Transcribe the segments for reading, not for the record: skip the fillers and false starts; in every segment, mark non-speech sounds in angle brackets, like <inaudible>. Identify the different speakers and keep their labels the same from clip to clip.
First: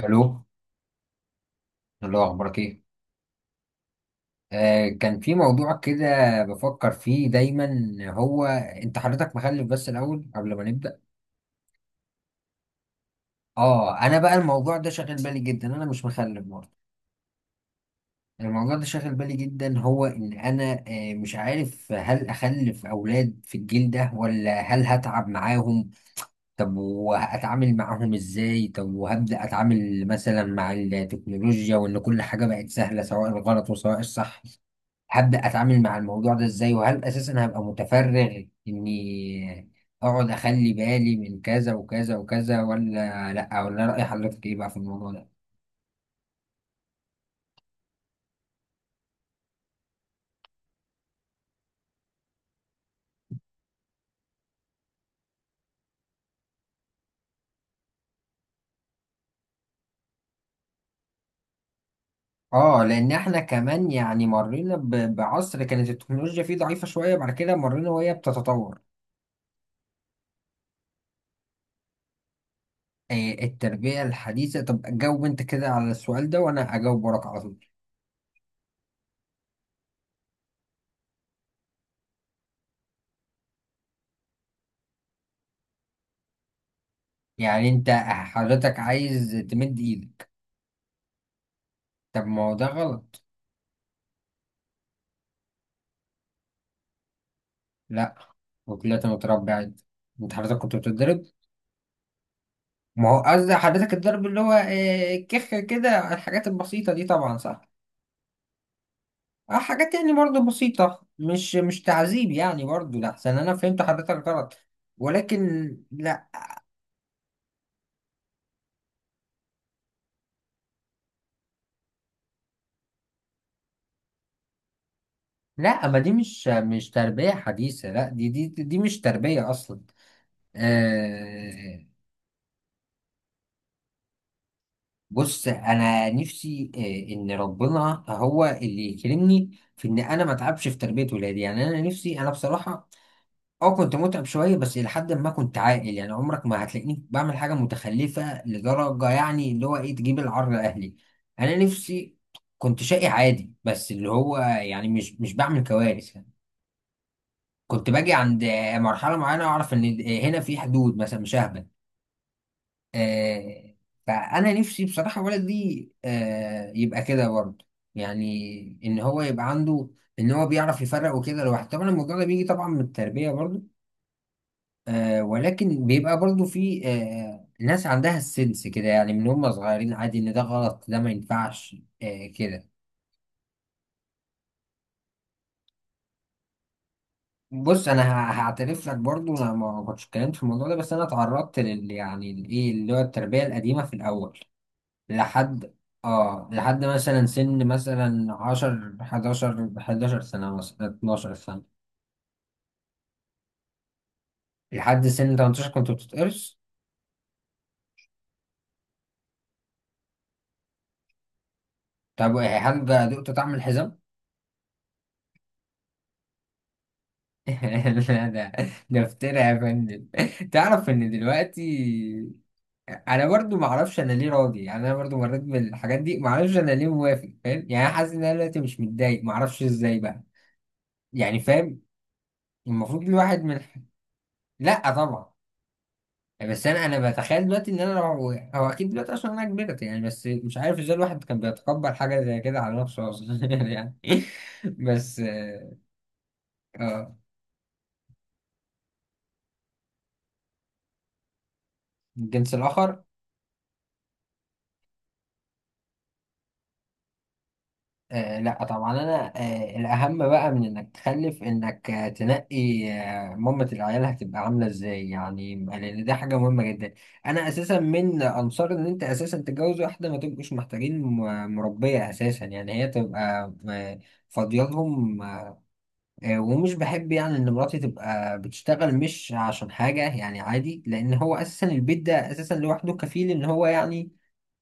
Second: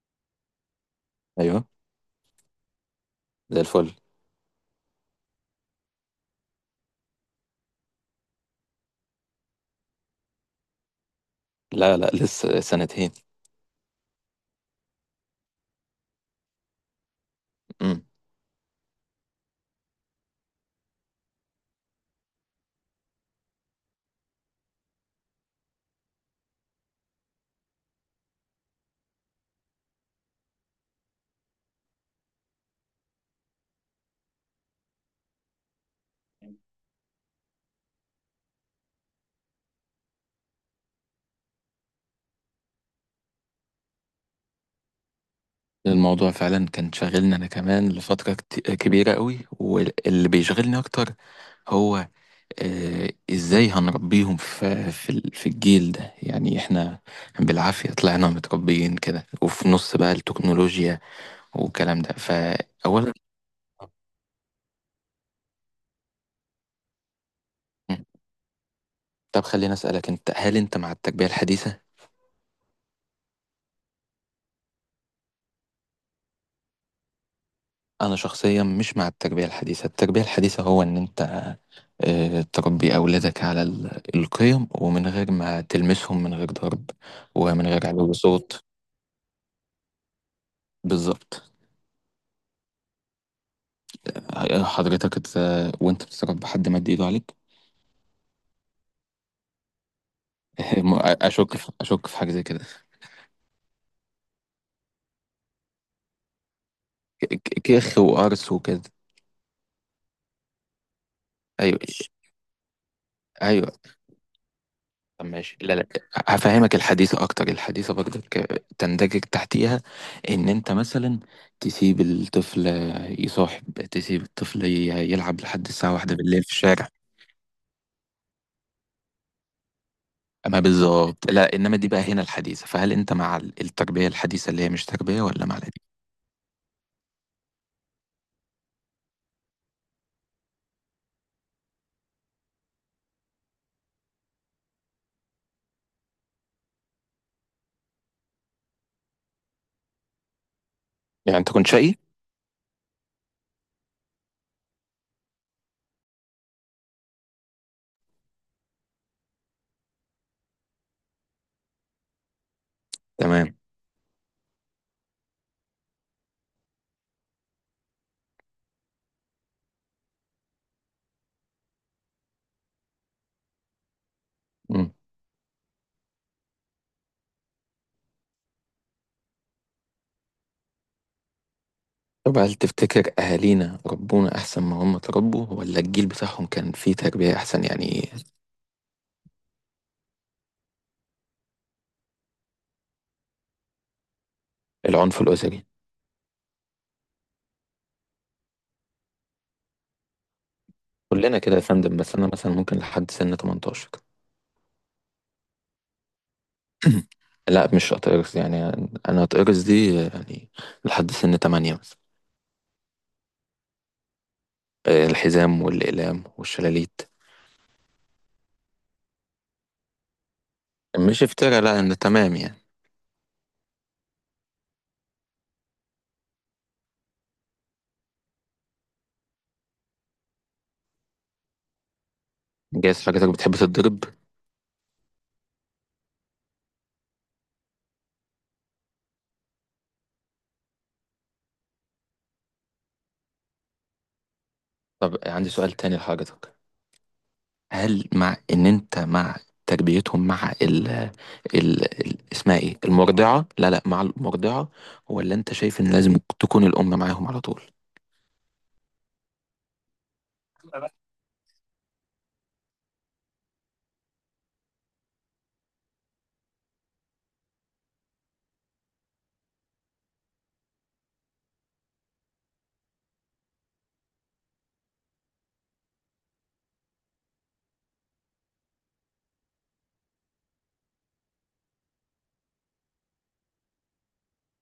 Speaker 1: الو.
Speaker 2: ايوه.
Speaker 1: الله، اخبارك ايه؟
Speaker 2: زي الفل.
Speaker 1: آه، كان في موضوع كده بفكر فيه دايما. هو انت حضرتك مخلف بس الاول قبل ما نبدا؟
Speaker 2: لا لا لسه سنتين.
Speaker 1: اه انا بقى الموضوع ده شاغل بالي جدا، انا مش مخلف برضه.
Speaker 2: امم
Speaker 1: الموضوع ده شاغل بالي جدا، هو ان انا مش عارف هل اخلف اولاد في الجيل ده ولا هل هتعب معاهم؟ طب وهتعامل معاهم ازاي؟ طب وهبدا اتعامل مثلا مع التكنولوجيا وان كل حاجه بقت سهله، سواء الغلط وسواء الصح؟ هبدأ أتعامل مع الموضوع ده إزاي؟ وهل أساسا هبقى متفرغ إني أقعد أخلي بالي من كذا وكذا وكذا ولا لأ؟ ولا رأي حضرتك إيه بقى في الموضوع ده؟
Speaker 2: الموضوع فعلا كان شاغلني انا كمان لفترة كبيرة قوي، واللي بيشغلني اكتر هو ازاي هنربيهم في الجيل ده؟ يعني احنا بالعافية طلعنا متربيين كده، وفي نص بقى التكنولوجيا والكلام ده.
Speaker 1: آه، لأن
Speaker 2: فاولا
Speaker 1: إحنا كمان يعني مرينا بعصر كانت التكنولوجيا فيه ضعيفة شوية، بعد كده مرينا وهي بتتطور.
Speaker 2: طب خليني اسالك، انت هل انت مع التربية الحديثة؟
Speaker 1: آه، التربية الحديثة. طب جاوب أنت كده على السؤال ده وأنا أجاوب وراك على طول.
Speaker 2: انا شخصيا مش مع التربيه الحديثه. التربيه الحديثه هو ان انت تربي اولادك على القيم، ومن غير ما تلمسهم، من غير ضرب، ومن
Speaker 1: يعني
Speaker 2: غير
Speaker 1: أنت
Speaker 2: علو صوت.
Speaker 1: حضرتك عايز تمد إيدك؟
Speaker 2: بالظبط.
Speaker 1: طب ما هو ده غلط.
Speaker 2: حضرتك وانت بتتربى حد مد ايده عليك؟
Speaker 1: لأ. وطلعت متربع؟ أنت حضرتك
Speaker 2: <laughs>
Speaker 1: كنت بتتضرب؟
Speaker 2: اشك في حاجه زي كده.
Speaker 1: ما هو قصدي حضرتك الضرب اللي هو الكخ كده، الحاجات البسيطة دي طبعا صح.
Speaker 2: كيخ وقرص وكده.
Speaker 1: اه، حاجات يعني برضه بسيطة، مش
Speaker 2: ايوه.
Speaker 1: مش تعذيب يعني برضه، لأحسن أنا
Speaker 2: ايوه.
Speaker 1: فهمت حضرتك غلط.
Speaker 2: طب ماشي.
Speaker 1: ولكن
Speaker 2: لا لا.
Speaker 1: لا
Speaker 2: هفهمك الحديثة أكتر. الحديثة برضك تندرج تحتيها، إن أنت مثلا تسيب الطفل يصاحب، تسيب الطفل يلعب لحد
Speaker 1: لا،
Speaker 2: الساعة
Speaker 1: ما دي
Speaker 2: واحدة بالليل
Speaker 1: مش
Speaker 2: في الشارع.
Speaker 1: مش تربية حديثة، لا دي دي مش تربية أصلا.
Speaker 2: أما بالظبط، لا إنما
Speaker 1: آه،
Speaker 2: دي بقى هنا الحديثة. فهل أنت مع التربية الحديثة اللي هي مش تربية، ولا
Speaker 1: بص،
Speaker 2: مع القديمة؟
Speaker 1: أنا نفسي آه إن ربنا هو اللي يكرمني في إن أنا ما أتعبش في تربية ولادي. يعني أنا نفسي أنا بصراحة اه كنت متعب شوية، بس إلى حد ما كنت عاقل. يعني عمرك ما هتلاقيني بعمل حاجة متخلفة لدرجة يعني اللي هو إيه، تجيب العار لأهلي.
Speaker 2: يعني أنت
Speaker 1: أنا
Speaker 2: كنت شقي؟
Speaker 1: نفسي كنت شقي عادي بس اللي هو يعني مش مش بعمل كوارث يعني. كنت باجي عند مرحلة معينة أعرف إن هنا في حدود، مثلا مش ههبل.
Speaker 2: تمام.
Speaker 1: آه، فأنا نفسي بصراحة ولدي يبقى كده برضه، يعني إن هو يبقى عنده إن هو بيعرف يفرق وكده لوحده. طبعا الموضوع ده بيجي طبعا من التربية برضه.
Speaker 2: مم.
Speaker 1: آه، ولكن بيبقى برضو في ناس عندها السنس كده، يعني من هم صغيرين عادي ان ده غلط، ده ما ينفعش. آه
Speaker 2: طب هل
Speaker 1: كده.
Speaker 2: تفتكر أهالينا ربونا أحسن، ما هم تربوا ولا الجيل بتاعهم كان فيه تربية أحسن
Speaker 1: بص، انا
Speaker 2: يعني؟
Speaker 1: هعترف لك برضو، انا ما كنتش اتكلمت في الموضوع ده، بس انا اتعرضت لل يعني الايه اللي هو التربية القديمة في الاول.
Speaker 2: العنف الأسري؟
Speaker 1: لحد اه لحد مثلا سن مثلا 10 11 سنة مثلا 12
Speaker 2: كلنا كده يا
Speaker 1: سنة.
Speaker 2: فندم، بس أنا مثلا ممكن لحد سن 18.
Speaker 1: لحد سن 18 كنت بتتقرص؟
Speaker 2: لا مش هتقرص يعني، انا هتقرص دي يعني لحد سن تمانية مثلا.
Speaker 1: طب هل بقى دقت طعم الحزام؟
Speaker 2: الحزام والأقلام والشلاليت.
Speaker 1: <laughs> لا ده، ده افترا يا فندم. تعرف ان
Speaker 2: مش افترا، لا انا
Speaker 1: دلوقتي
Speaker 2: تمام يعني.
Speaker 1: انا برضو ما اعرفش انا ليه راضي. يعني انا برضو مريت بالحاجات دي، ما اعرفش انا ليه موافق. فاهم يعني؟ انا حاسس ان انا دلوقتي مش متضايق، ما اعرفش ازاي بقى. يعني فاهم،
Speaker 2: جايز
Speaker 1: المفروض
Speaker 2: حضرتك
Speaker 1: الواحد
Speaker 2: بتحب
Speaker 1: من...
Speaker 2: تتضرب؟
Speaker 1: لا طبعا. بس انا بتخيل دلوقتي ان انا لو... هو اكيد دلوقتي عشان انا كبرت يعني، بس مش عارف ازاي الواحد كان بيتقبل حاجه زي كده على نفسه اصلا <laughs> يعني.
Speaker 2: طب
Speaker 1: بس
Speaker 2: عندي سؤال تاني لحضرتك.
Speaker 1: اه.
Speaker 2: هل مع ان انت مع تربيتهم مع ال ال
Speaker 1: الجنس
Speaker 2: اسمها ايه؟
Speaker 1: الاخر؟
Speaker 2: المرضعة. لا لا، مع المرضعة ولا انت شايف ان لازم تكون الأم معاهم على طول؟
Speaker 1: آه لا طبعا، انا آه الاهم بقى من انك تخلف انك آه تنقي آه مامة العيال هتبقى عامله ازاي، يعني لان دي حاجه مهمه جدا. انا اساسا من انصار ان انت اساسا تتجوز واحده ما تبقوش محتاجين مربيه اساسا، يعني هي تبقى فاضيه لهم. آه، ومش بحب يعني ان مراتي تبقى بتشتغل، مش عشان حاجه يعني عادي، لان هو اساسا البيت ده اساسا لوحده كفيل ان هو يعني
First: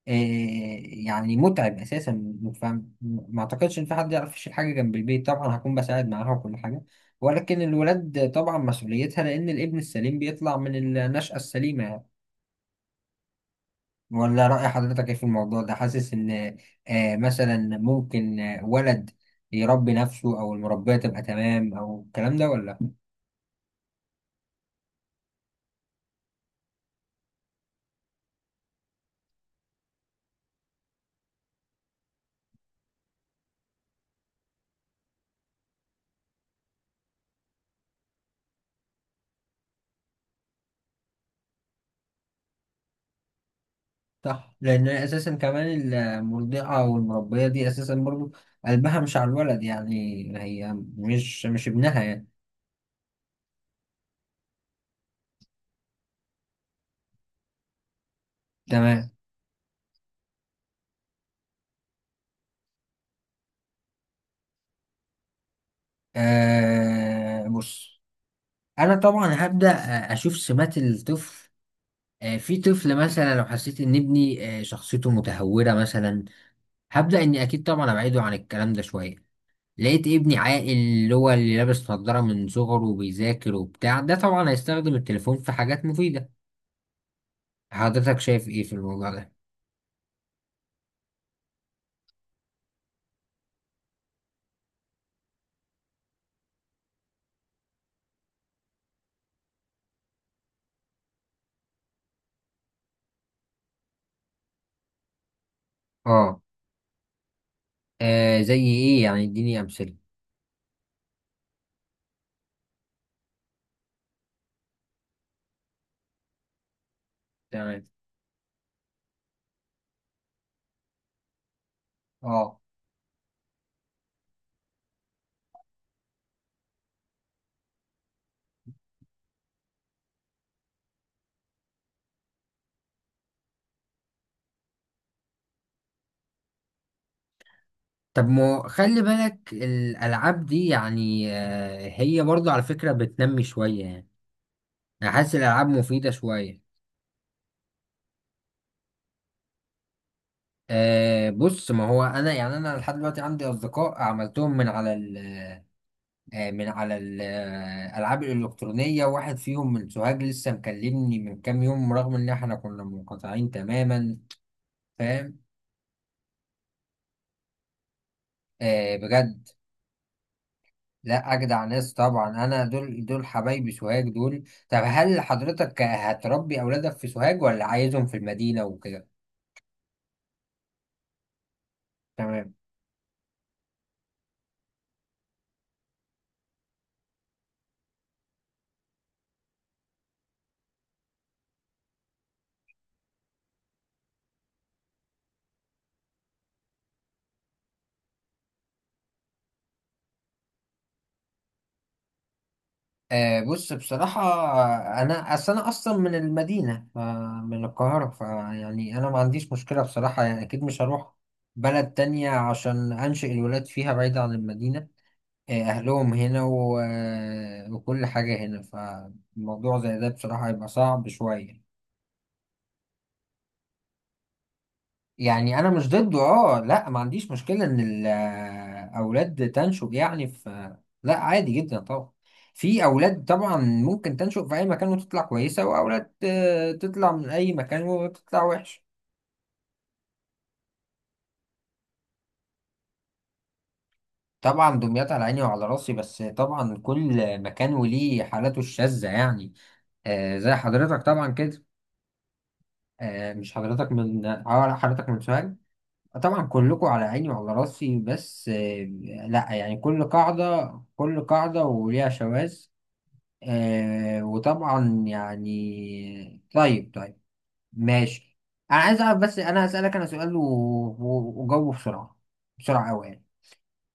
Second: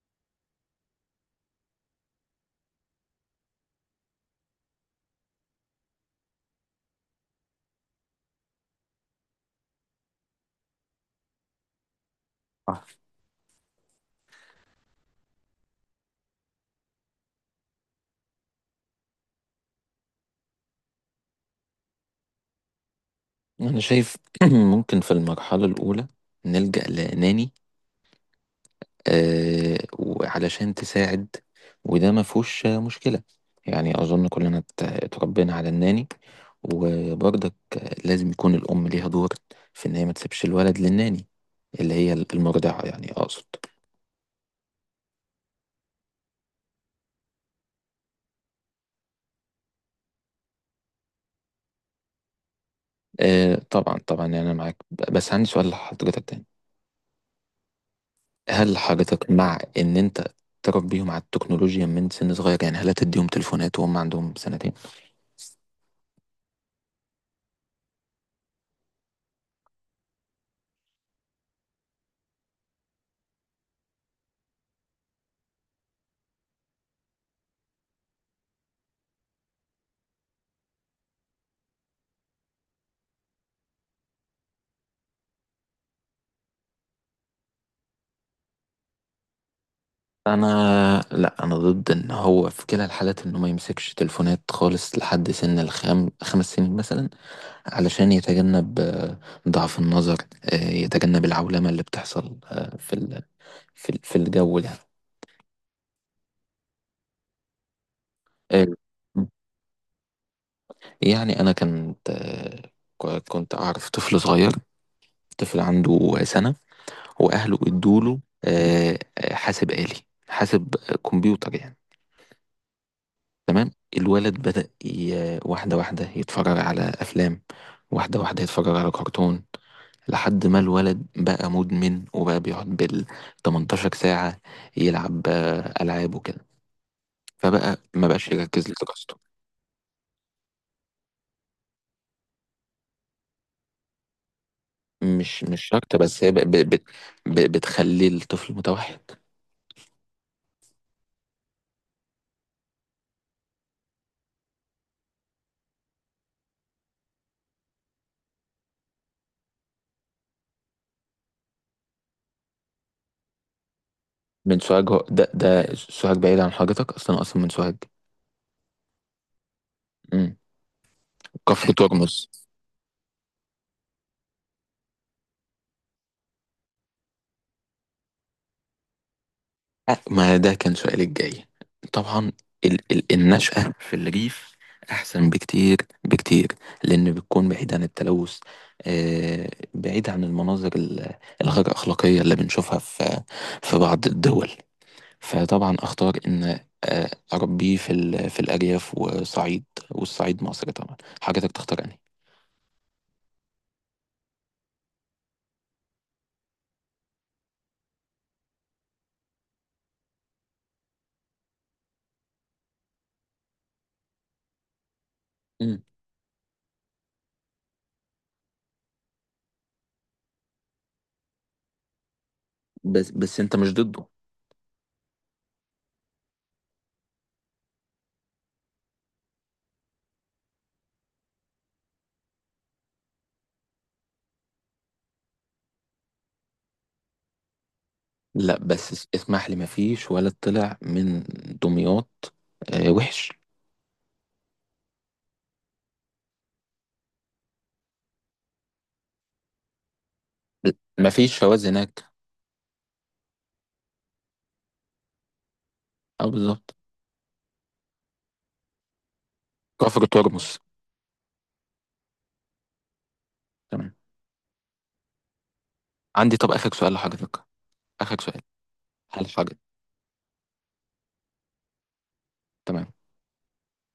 Speaker 1: آه، يعني متعب اساسا، فاهم؟ ما اعتقدش ان في حد يعرف يشيل حاجه جنب البيت. طبعا هكون بساعد معاها وكل حاجه، ولكن الولاد طبعا مسؤوليتها، لان الابن السليم بيطلع من النشأة السليمه يعني.
Speaker 2: آه.
Speaker 1: ولا رأي حضرتك ايه في الموضوع ده؟ حاسس ان مثلا ممكن ولد يربي نفسه، او المربيه تبقى تمام، او الكلام ده؟ ولا
Speaker 2: انا شايف <clears throat> ممكن في المرحلة الأولى نلجأ لناني، وعلشان تساعد، وده ما فيهوش مشكلة. يعني أظن كلنا اتربينا على الناني. وبرضك لازم يكون الأم ليها دور في إن هي ما تسيبش الولد للناني، اللي هي المرضعة يعني أقصد.
Speaker 1: صح لان اساسا كمان المرضعه والمربيه دي اساسا برضو قلبها مش على الولد يعني، هي مش مش ابنها يعني.
Speaker 2: طبعا طبعا. يعني أنا معاك، بس عندي سؤال لحضرتك تاني. هل
Speaker 1: تمام.
Speaker 2: حضرتك مع إن أنت تربيهم على التكنولوجيا من سن صغير؟ يعني هل هتديهم تليفونات وهم عندهم سنتين؟
Speaker 1: بص، انا طبعا هبدا اشوف سمات الطفل. في طفل مثلا لو حسيت ان ابني آه شخصيته متهوره مثلا، هبدا اني اكيد طبعا ابعده عن الكلام ده شويه. لقيت ابني عاقل اللي هو اللي لابس نظاره من صغره وبيذاكر وبتاع ده، طبعا هيستخدم التليفون في حاجات مفيده. حضرتك شايف ايه في الموضوع ده؟
Speaker 2: انا لا انا ضد، ان هو في كلا الحالات انه ما يمسكش تليفونات خالص لحد سن 5 سنين مثلا، علشان يتجنب ضعف النظر، يتجنب العولمة اللي بتحصل في الجو يعني.
Speaker 1: اه. آه زي
Speaker 2: آه،
Speaker 1: ايه يعني؟ اديني امثله.
Speaker 2: يعني انا كنت كنت اعرف طفل صغير، طفل عنده سنة، واهله
Speaker 1: تمام.
Speaker 2: ادوله حاسب آلي، حاسب، كمبيوتر يعني.
Speaker 1: اه.
Speaker 2: تمام. الولد بدأ واحدة واحدة يتفرج على أفلام، واحدة واحدة يتفرج على كرتون، لحد ما الولد بقى مدمن وبقى بيقعد بال 18 ساعة يلعب ألعاب وكده، فبقى ما بقاش
Speaker 1: طب ما
Speaker 2: يركز
Speaker 1: خلي
Speaker 2: لدراسته.
Speaker 1: بالك الألعاب دي يعني، هي برضو على فكرة بتنمي شوية يعني. أنا حاسس
Speaker 2: مش
Speaker 1: الألعاب
Speaker 2: شرط،
Speaker 1: مفيدة
Speaker 2: بس هي
Speaker 1: شوية.
Speaker 2: بتخلي الطفل متوحد.
Speaker 1: أه بص، ما هو أنا يعني أنا لحد دلوقتي عندي أصدقاء عملتهم من على ال من على الألعاب الإلكترونية، واحد فيهم من سوهاج لسه مكلمني من كام يوم رغم إن إحنا كنا منقطعين تماما.
Speaker 2: من سوهاج؟ هو- ده
Speaker 1: فاهم؟
Speaker 2: ده سوهاج بعيد عن حضرتك أصلا، أصلا من سوهاج؟
Speaker 1: أه بجد.
Speaker 2: مم.
Speaker 1: لا اجدع
Speaker 2: كفر
Speaker 1: ناس
Speaker 2: ترمز.
Speaker 1: طبعا، انا دول حبايبي سوهاج دول. طب هل حضرتك هتربي اولادك في سوهاج ولا عايزهم في المدينة وكده؟
Speaker 2: ما ده كان سؤالي الجاي. طبعا
Speaker 1: تمام.
Speaker 2: ال النشأة في الريف أحسن بكتير، بكتير، لأن بتكون بعيد عن التلوث، آه، بعيد عن المناظر الغير أخلاقية اللي بنشوفها في في بعض الدول. فطبعا أختار إن آه أربيه في الأرياف وصعيد، والصعيد مصر طبعا حضرتك تختار أنهي.
Speaker 1: آه بص، بصراحة انا اصل انا اصلا من المدينة من القاهرة، فيعني انا ما عنديش مشكلة بصراحة، يعني اكيد مش هروح بلد تانية عشان انشئ الولاد فيها بعيد عن المدينة.
Speaker 2: مم.
Speaker 1: اهلهم هنا وكل حاجة هنا، فالموضوع زي ده بصراحة هيبقى صعب شوية.
Speaker 2: بس بس أنت مش ضده؟
Speaker 1: يعني انا مش ضده، اه لا، ما عنديش مشكله ان الاولاد تنشب يعني في... لا عادي جدا طبعا، في اولاد طبعا ممكن تنشب في اي مكان وتطلع كويسه، واولاد تطلع من اي مكان وتطلع
Speaker 2: لا
Speaker 1: وحش.
Speaker 2: بس اسمح لي، ما فيش ولا طلع من دمياط آه وحش.
Speaker 1: طبعا دمياط على عيني وعلى راسي، بس طبعا كل مكان وليه حالاته الشاذه يعني. زي حضرتك طبعا
Speaker 2: مفيش
Speaker 1: كده.
Speaker 2: فوائد هناك.
Speaker 1: مش حضرتك من حضرتك من سوهاج؟
Speaker 2: اه
Speaker 1: طبعا
Speaker 2: بالظبط.
Speaker 1: كلكم على عيني وعلى راسي، بس لا يعني كل
Speaker 2: كفر ترمس.
Speaker 1: قاعدة كل قاعدة وليها شواذ.
Speaker 2: تمام.
Speaker 1: وطبعا
Speaker 2: عندي
Speaker 1: يعني،
Speaker 2: طب اخر سؤال
Speaker 1: طيب طيب.
Speaker 2: لحضرتك. اخر
Speaker 1: ماشي.
Speaker 2: سؤال.
Speaker 1: انا عايز اعرف،
Speaker 2: هل
Speaker 1: بس
Speaker 2: حضرتك؟
Speaker 1: انا هسألك انا سؤال وجاوبه بسرعة، بسرعة
Speaker 2: تمام.
Speaker 1: قوي يعني.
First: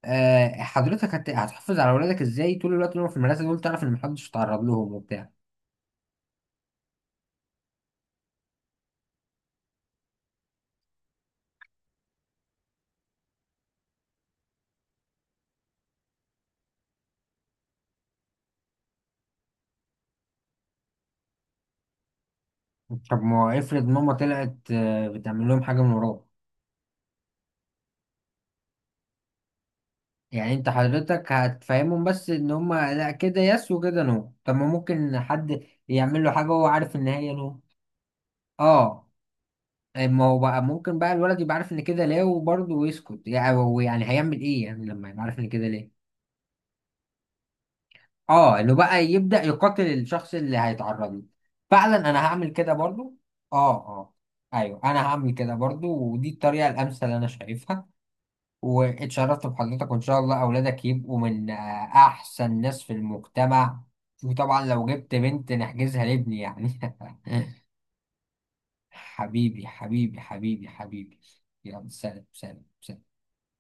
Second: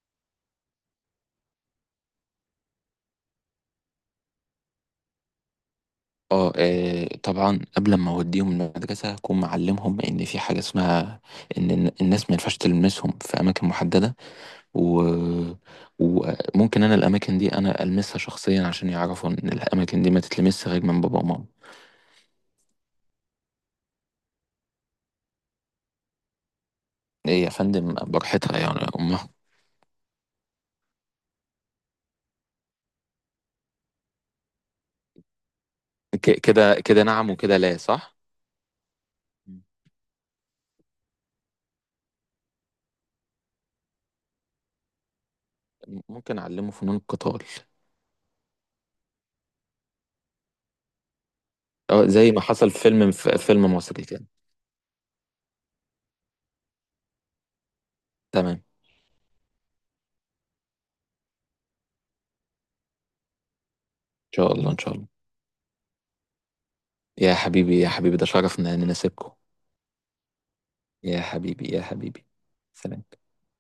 Speaker 1: حضرتك هتحافظ على اولادك ازاي طول الوقت وهم في المدرسة دول؟ تعرف ان محدش يتعرض لهم وبتاع.
Speaker 2: اه طبعا قبل ما اوديهم المدرسه هكون معلمهم ان في حاجه اسمها ان الناس ما ينفعش تلمسهم في اماكن محدده. و... وممكن انا الاماكن دي انا المسها شخصيا عشان يعرفوا ان الاماكن دي ما تتلمسش غير من بابا وماما.
Speaker 1: طب ما افرض ماما طلعت بتعمل لهم حاجة من وراك؟
Speaker 2: ايه يا فندم براحتها يعني يا امها.
Speaker 1: يعني انت حضرتك هتفهمهم بس ان هما لا كده يس وكده نو، طب ما ممكن حد يعمل له حاجة وهو
Speaker 2: كده
Speaker 1: عارف
Speaker 2: كده
Speaker 1: ان
Speaker 2: نعم
Speaker 1: هي
Speaker 2: وكده
Speaker 1: نو؟
Speaker 2: لا، صح.
Speaker 1: اه.
Speaker 2: مم.
Speaker 1: ما هو بقى ممكن بقى الولد يبقى عارف ان كده لا وبرضه ويسكت، يعني هو يعني هيعمل ايه يعني لما يبقى عارف ان كده ليه؟
Speaker 2: ممكن اعلمه فنون القتال.
Speaker 1: اه، انه بقى يبدأ يقاتل الشخص اللي هيتعرض له.
Speaker 2: اه
Speaker 1: فعلا انا
Speaker 2: زي ما
Speaker 1: هعمل
Speaker 2: حصل
Speaker 1: كده
Speaker 2: في فيلم،
Speaker 1: برضه.
Speaker 2: في
Speaker 1: اه
Speaker 2: فيلم مصري
Speaker 1: اه.
Speaker 2: كده.
Speaker 1: ايوه، انا هعمل كده برضه، ودي الطريقة الامثل انا شايفها.
Speaker 2: تمام. ان
Speaker 1: واتشرفت بحضرتك، وان شاء الله اولادك يبقوا من احسن ناس في المجتمع.
Speaker 2: شاء
Speaker 1: وطبعا
Speaker 2: الله ان
Speaker 1: لو
Speaker 2: شاء الله.
Speaker 1: جبت بنت نحجزها لابني يعني <laughs>
Speaker 2: يا حبيبي يا حبيبي، ده شرف ان انا نسيبكم.
Speaker 1: حبيبي حبيبي حبيبي حبيبي.
Speaker 2: يا حبيبي يا
Speaker 1: يلا سلام
Speaker 2: حبيبي.
Speaker 1: سلام
Speaker 2: سلام.
Speaker 1: سلام.